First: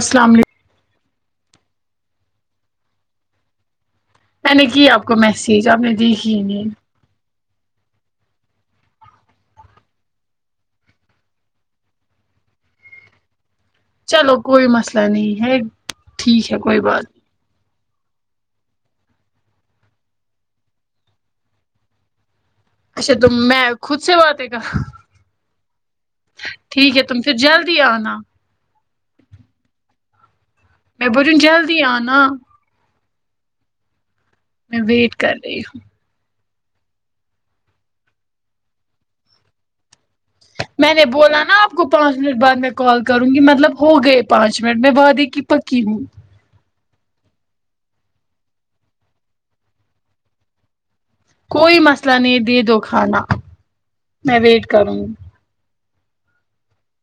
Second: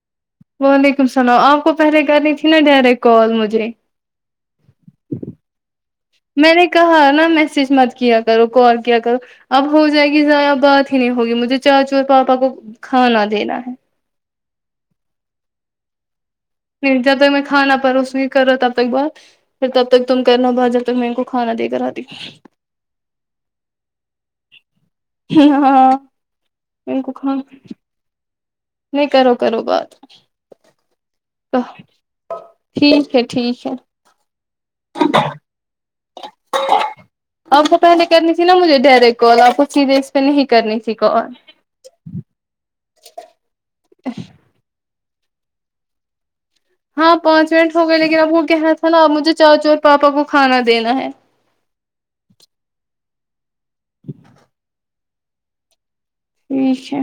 السلام علیکم وعلیکم سلام آپ کو پہلے کرنی تھی نا ڈائریکٹ کال مجھے میں نے کی آپ کو میسج آپ نے دیکھی ہی میں نے نہیں کہاں نا میسج مر کیا کرو کال کیا کرو اب ہو جائے گی ضائیہ بات ہی نہیں ہوگی مجھے چاچو اور پاپا کو کھانا دینا ہے چلو کوئی مسئلہ نہیں ہے ٹھیک ہے کوئی مل بات جاتا ہے میں کھانا پروس رہی ہو تب تک کرو بات پھر تب تک تم کرنا ہو بات جب تک میں ان کو کھانا دے کر آتی نہیں۔ اچھا تو میں خود سے باتیں کر ہ ہاں ٹھیک ان ہے کو تم پھر کھانا جلدی آنا نہیں کرو کرو بات میں بولرہی ہوں جلدی آنا ٹھیک ہے ٹھیک ہے میں ویٹ کر رہی ہوں اپ تو پہلے کرنی تھی نا مجھے ڈائریکٹ کال آپ کو سیدھے سے نہیں کر میں نے بولا نا آپ کو پانچ منٹ بعد میں کال کروں گی مطلب ہو گئے پانچ منٹ میں وعدیں کہ پکی ہوں ہاں پانچ منٹ ہو گئے لیکن اب وہ کیا ہے نا اب مجھے چاچو اور پاپا کوکھانا دینا ہے کوئی مسئلہ نہیں دے دو کھانا میں ویٹ کروں گی ٹھیک ہے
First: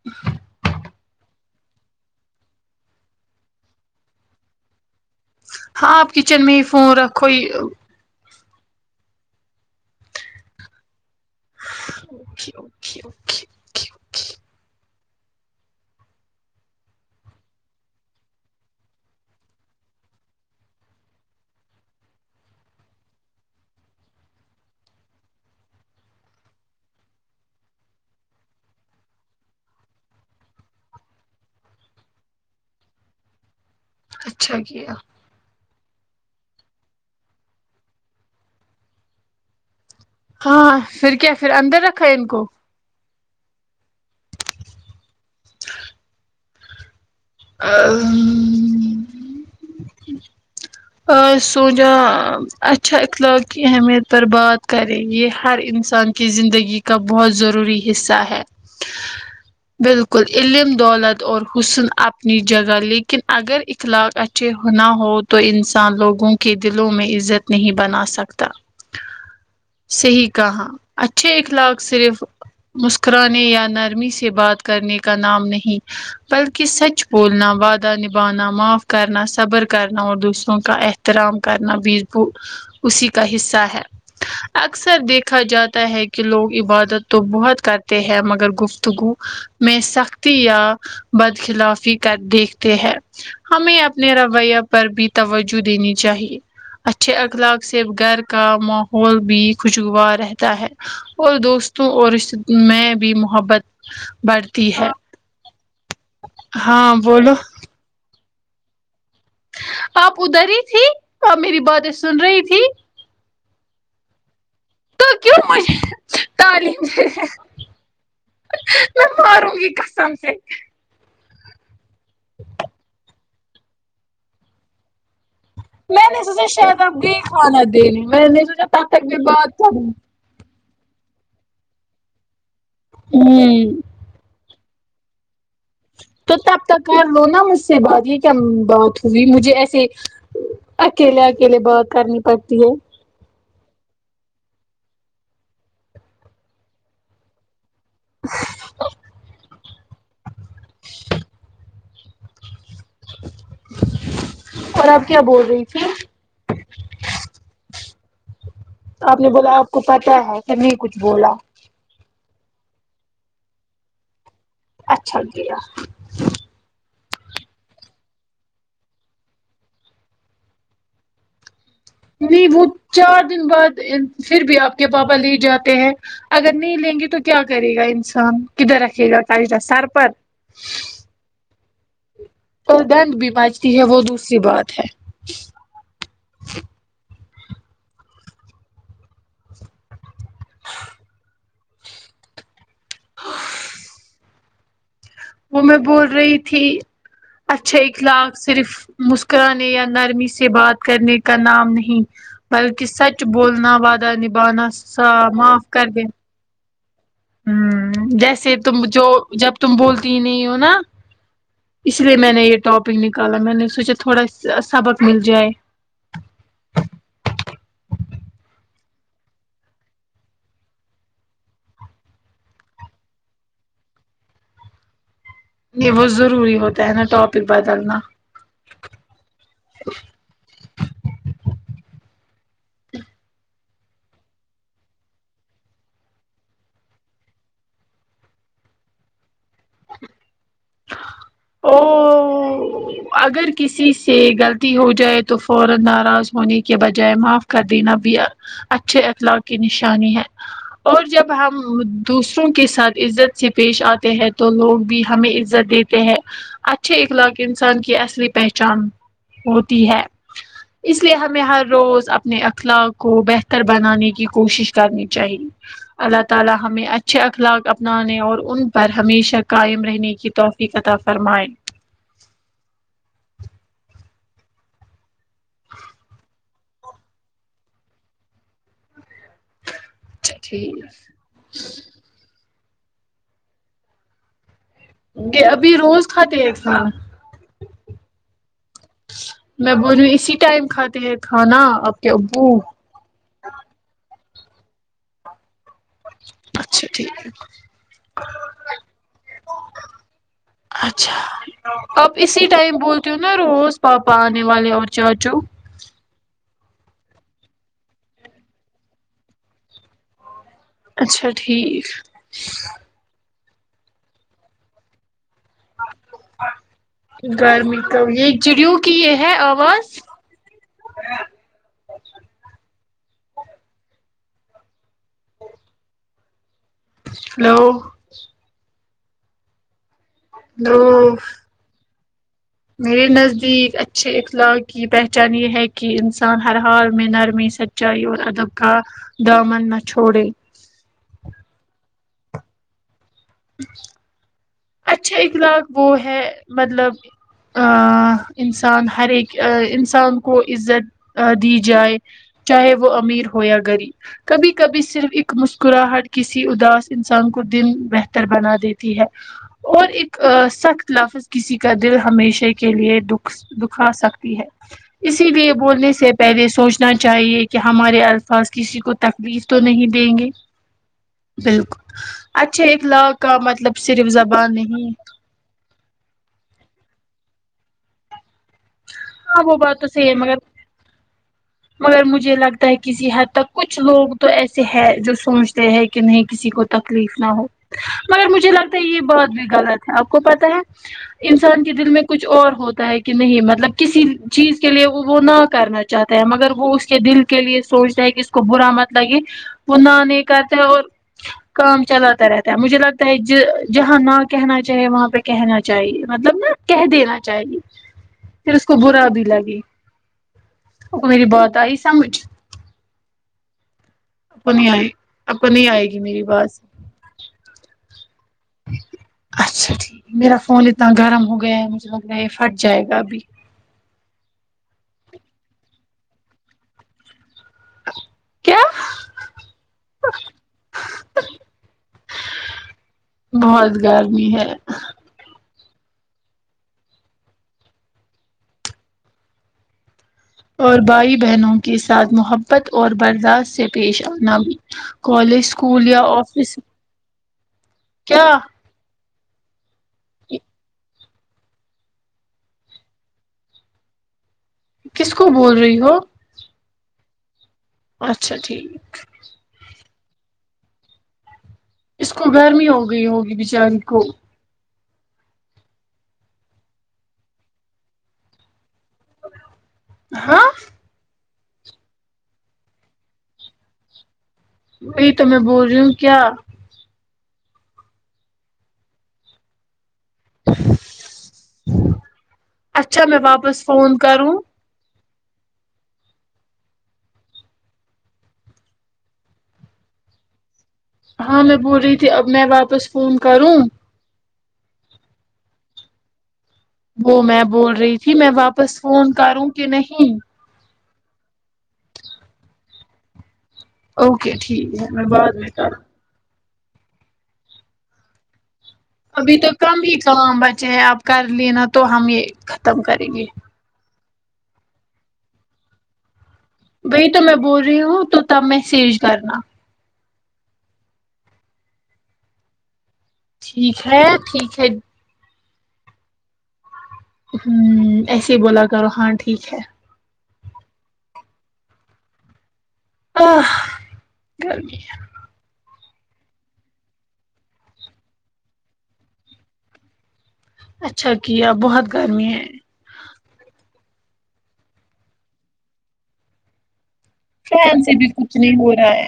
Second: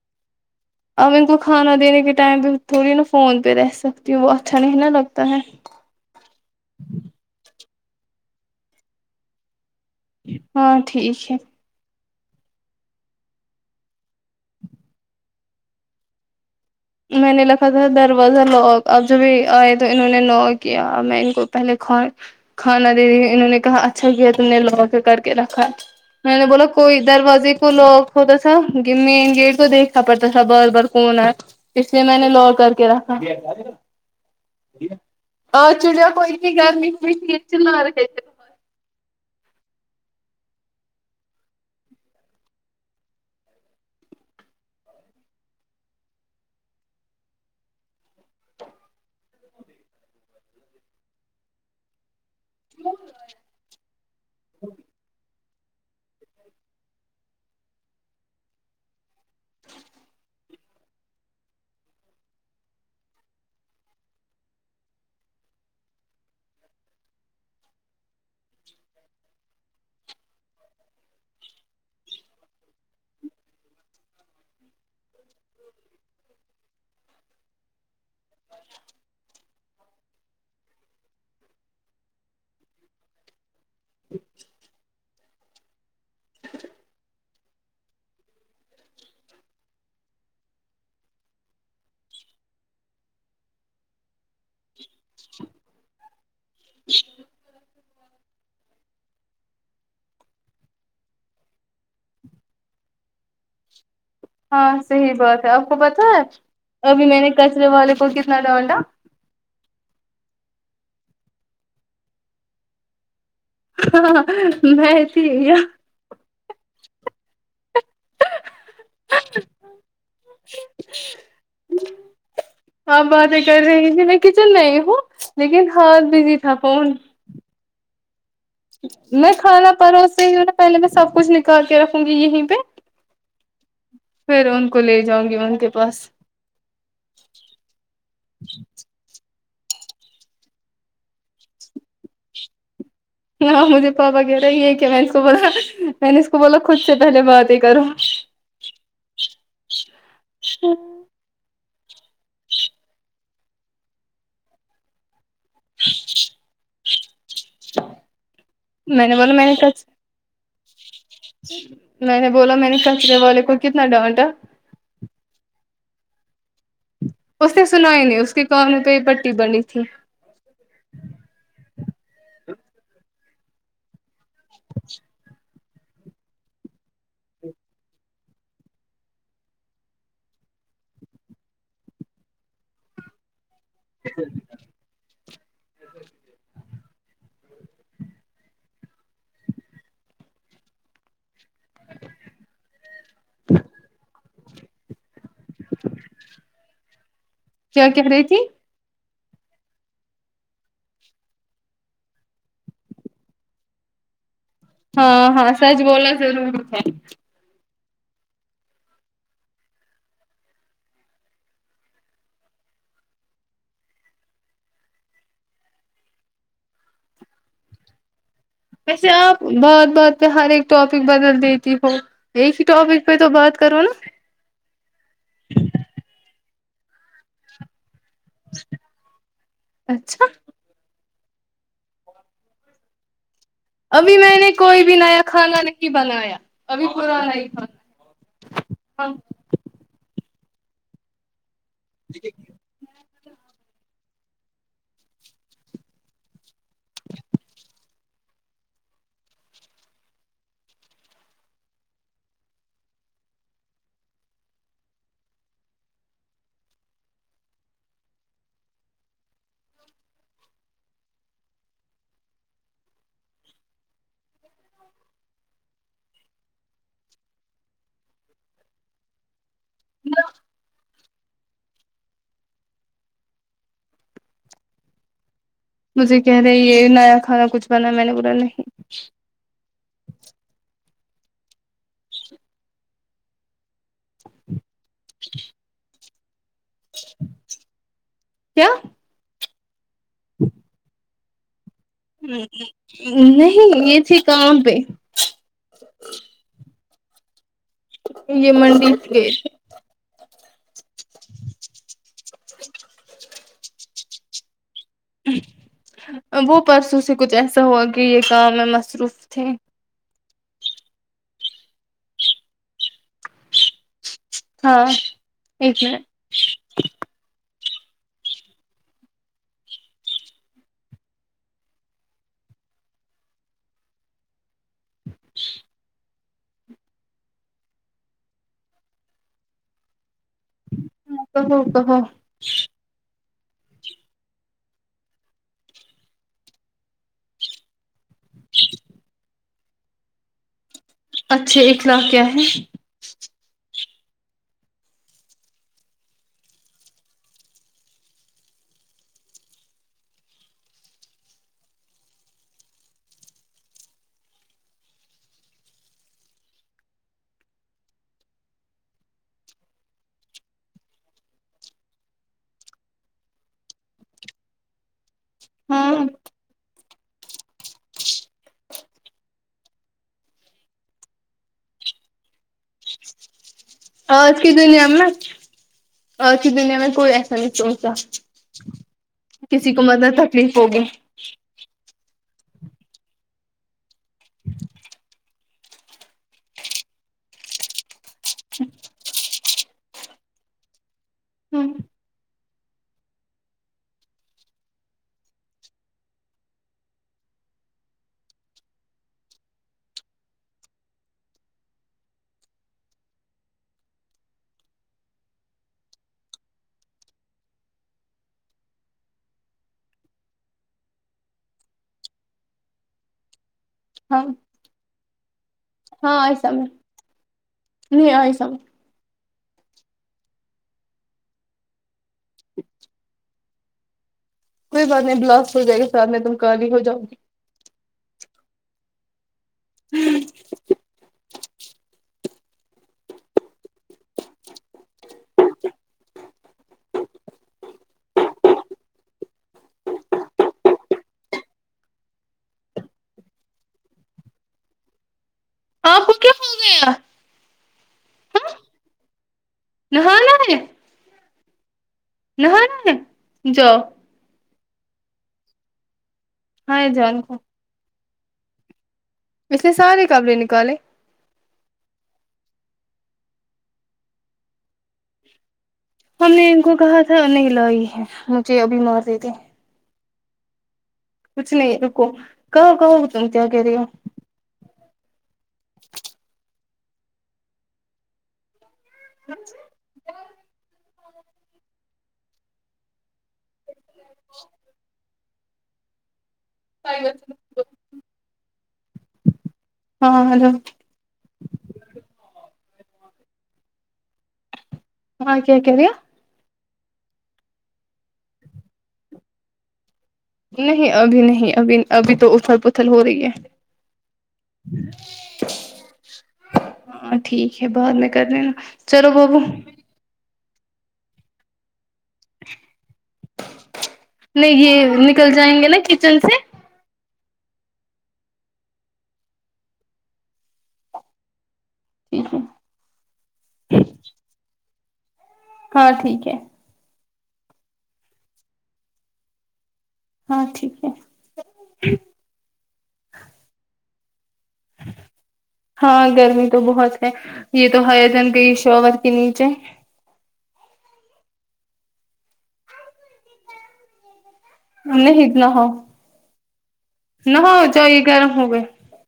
ہ اب ان کو کھانا دینے کے ٹائم پہ تھوڑی نا فون پہ رہ سکتی ہوں وہ اچھا نہیں نا لگتا ہے ہاں آپ کچن میں ہی فون رکھو یہ ہاں ٹھیک ہے وکے اوکےوکےکےکے میں نے لکھا تھا دروازہ لوک اب جب بھی آئے تو انہوں نے نوک کیا میں ان کو پہلے کھا کھانا دے دیا انہوں نے کہا اچھا کیا تم نے لوک کر کے رکھا میں نے بولا کوئی دروازے کو لوک ہوتا تھا کہ مین گیٹ کو دیکھا پڑتا تھا بار بار کون ہے اس لیے میں نے لور کر کے رکھا اچھا کیا آ چڑیا کوئیت کی گرمی ہوئی تھی چلا رہے تھے ہاں فر کیا فر اندر رکھا ان کو امم آ سوجا اچھا اخلاق کی اہمیت پر بات کریں گے ہر انسان کی زندگی کا بہت ضروری حصہ ہے بالکل علم دولت اور حسن اپنی جگہ لیکن اگر اخلاق اچ چھے ہونا ہو تو انسان لوگوں کے دلوں میں عزت نہیں بنا سکتا صحیح کہا اچھے اخلاق صرف مسکرانے یا نرمی سے بات کرنے کا نام نہیں بلکہ سچ بولنا وعدہ نبھانا معاف کرنا صبر کرنا اور دوس کا احترام کرنا ب بور اسی کا حصہ ہے اچ اکثر دیکھا جاتا ہے کہ لوگ عبادت تو بہت کرتے ہیں مگر گفتگو میں سختی یا بدخلافی کر دیکھتے ہیں ہمیں اپ نے رویہ پر بھی توجہ دینی چاہیے اچھے اخلاق سے صرف گھر کا ماحول بھی خوشگوار رہتا ہے اور دوستوں اور رشتے میں بھی محبت بڑھتی ہاں ہے صحیح بات ہے آپ کو پتا ہے ہاں ابھی میں نے بولو کچرے والے کو کتنا ڈانڈا آپ ادھر ہی تھی آپ میری باتیں سن رہی تھی ہاں تو کیوں مجھے تعلیم میں ماروں گی قسم سے آپ باتیں کر رہی تھی میں کچن میں ہی ہوں لیکن میں ہاتھ نے بزی سوچا تھا شاید آپ فون گئی کھانا دنے میں تب تک میں بات کھانا کروں پروس رہی ہوں پہلے میں سب کچھ نکال کے رکھوں گی یہیں پہ ہوں فر ان کو لے جاؤں گی ان کے پاس تو تب تک کر لو نا مجھ سے بات یہ کیا بات ہوئی مجھے ایسے اکیلے اکیلے بات کرنی پڑتی ہے ہاں مجھے پاپا کہہ رہے یہ ہے کہ میں اس کو بولا میں نے اس کو بولا خود سے پہلے بات ہی کرو اور آپ کیا بول رہی تھی آپ نے بولا آپ کو پتا ہے کہ نہیں کچھ بولا میں نے بولا میں نے کچرے والے کو کتنا ڈانٹا اچھا گیا اس نے سنائی نہیں اس کے کانوں پہ یہ پٹی بنی تھی نہیں وہ چار دن بعد پھر بھی آپ کے پاپا لے جاتے ہیں اگر نہیں لیں گے تو کیا کرے گا انسان کدھر رکھے گا پیسہ سر پر اور دنڈ بھی مچتی ہے وہ دوسری بات ہے وہ میں بول رہی تھی اچھے کیا کہہ رہی اخلاق تھی صرف مسکرانے یا نرمی سے بات کرنے کا نام نہیں بلکہ سچ بولنا وادہ نبھانا سا ہاں ہاں سچ بولنا ضروری ہے ہوں جیسے تم جو جب تم بولتی ہی نہیں ہو نا اس لیے میں نے یہ ٹاپک نکالا میں نے سوچا تھوڑا سبق مل جائے ویسے آپ بات بات پہ ہر ایک ٹاپک بدل دیتی ہو ایک ہی ٹاپک پہ تو بات کرو نا یہ بہت ضروری ہوتا ہے نا ٹاپک بدلنا اچھا ابھی میں نے کوئی بھی نیا کھانا نہیں بنایا ابھی پرانا ہی کھانا ہاں او اگر کسی سے غلطی ہو جائے تو فورا ناراض ہونے کے بجائے معاف کر دینا بھی اچھے اخلاق کی نشانی ہے اور جب ہم دوسروں کے ساتھ عزت سے پیش آتے ہیں تو لوگ بھی ہمیں عزت دیتے ہیں اچھے اخلاق انسان کی اصلی پہچان ہوتی ہے اس لیے ہمیں ہر روز اپنے اخلاق کو بہتر بنانے کی کوشش کرنی چاہیے اللہ تعالی ہمیں اچھے اخلاق اپنانے اور ان پر ہمیشہ قائم رہنے کی توفیق عطا فرمائیں مجھے کہہ رہے یہ نیا کھانا کچھ بنا میں نے بولا نہیں اچا ٹھیک ہے ابھی روز کھاتے ہیں کسا کیا میں بولی اسی ٹائم کھاتے ہیں کھانا اب نہیں یہ تھی کام پہ اچھا ٹھیک ہے یہ منڈی گئے تھ اچھا آپ اسی ٹائم بولتے ہو نا روز پاپا آنے والے اور چاچو وہ پرسوں سے کچھ ایسا ہوا کہ یہ کام میں مصروف تھے اچھا ٹھیک ہاں ایک منٹ گرمی کا یہ چڑیو کی یہ ہے آواز ہیلو ہیلو ہلو ہلو میرے نزدیک اچھے اخلاق کی پہچان یہ ہے کہ انسان ہر حال میں نرمی سچائی اور ادب کا دامن نہ چھوڑے اچھے اخلاق کیا ہے اہ اچھے اخلاق وہ ہے مطلب انسان ہر ایک انسان کو عزت دی جائے چاہے وہ امیر ہو یا غریب کبھی کبھی صرف ایک مسکراہٹ کسی اداس انسان کو دن بہتر بنا دیتی ہے اور ایک سخت لفظ کسی کا دل ہمیشہ کے لیے دکھ دکھا سکتی ہے اسی لیے بولنے ہاں سے پہلے سوچ نا چاہیے کہ ہمارے الفاظ کسی کو تکلیف تو نہیں دیں گے بالکل اچھا اخلاق کا مطلب صرف زب آج کی دنیا میں آ ج کی دنیا میں کوئی ایسا نہیں سونچنتا ہاں وہ کسی بات کو تو صحیح مطلب ہے مگر تکلیف ہوگی مگر مجھے لگتا ہے کسی حد تک کچھ لوگ تو ایسے ہے جو سوچتے ہیں کہ نہیں کسی کو تکلیف نہ ہو مگر مجھے لگتا ہے یہ بہت بھی غلط ہے آپ کو پتا ہے انسان کے دل ہاں میں کچھ اور ہوتا ہے کہ نہیں مطلب کسی چیز کے لیے وہ وہ نہ کرنا چاہتا مگر وہ اس کے دل کے لیے سوچتا ہے کہ اس کو برا مت لگے وہ نہ نہیں کرتے اور کام چلاتا رہتا ہے مجھے لگتا ہے جہاں نہ کہنا چاہے وہاں پہ کہنا چاہیے مطلب نا کہہ دینا چاہیے پھر اس کو برا بھی لگے وہ میری با ت آئی سمجھ ہاں آپ کو نہیں آئے اپ کو نہیں آئے گی ہاں میری ایسم آواز میں نہیں اسام اچھا ٹھیک میرا فون اتنا گرم ہو گیا ہے مجھے لگ رہا ہے یہ پھٹ جائے گا ابھی کوئی بات نہیں گلفس لیےجائے گا ساتھ میں تم کالی ہو جؤ گی کیا ہوں بہت گرمی ہے اور بھائی بہنوں کے ساتھ محبت اور برداشت سے پیش آنا بھی کالج اسکول یا آپ کو کیا ہو آفس گیا کیا نہانا ہے نہانا ہے جاؤ کس کو بول رہی ہو ہاں جوان کا اچھا ٹھیک اس نے سارے کپڑے نکالے اس کو گرمی ہو گئی ہوگی بیچارے کو ہم نے ان کو کہا تھا نہیں لا ہی ہے مجھے ابھی مار دیتے ہاں کچ نہیں رکو کہو کہو تم کیا کھری ہو بی تو میں بول رہی ہوں کیا اچھا میں واپس فون کروں ہاں ہیلو ہاں میں بول رہی تھی اب میں واپس فون کروں ہاں کیا کہرا وہ میں بول رہی تھی میں واپس فون کروں کی نہیں نہیں ابھی نہیں ابھی ابھی تو اتھل پتھل ہو رہی ہے اوکے ٹھیک ہے میں بعد میں کر ہاں ٹھیک ہے بعد میں کرنے نا ابھی تو کم ہی کام بچے ہیں آپ کرلینا تو ہم یہ ختم کریں گے لے گے نکل جائیںنگے نا کچن سے وبی تو میں بول رہی ہوں تو تب میں سیج کرنا ہو ہو ٹھیک ہے ٹھیک ہے ہاں ٹھیک ہے ہوں ایسے ہی بولا کرو ہاں ٹھیک ہے ہاں ٹھیک ہے اہ گرمی ہے ہاں گرمی تو بہت ہے یہ تو ہے جن گی شاور کے نیچے اچھا کیا بہت گرمی ہے نہیں نہ ہ نہ ہ چای گرم ہوگۓ ہاے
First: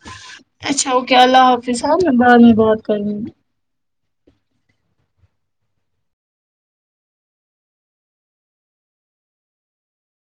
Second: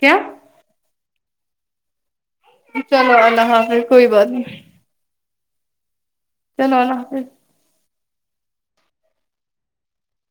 کیا اچھا اوکے اللہ او کے سہ میں بعم چلو اللہ حافظ کوئی بات نہیں چلونا پھر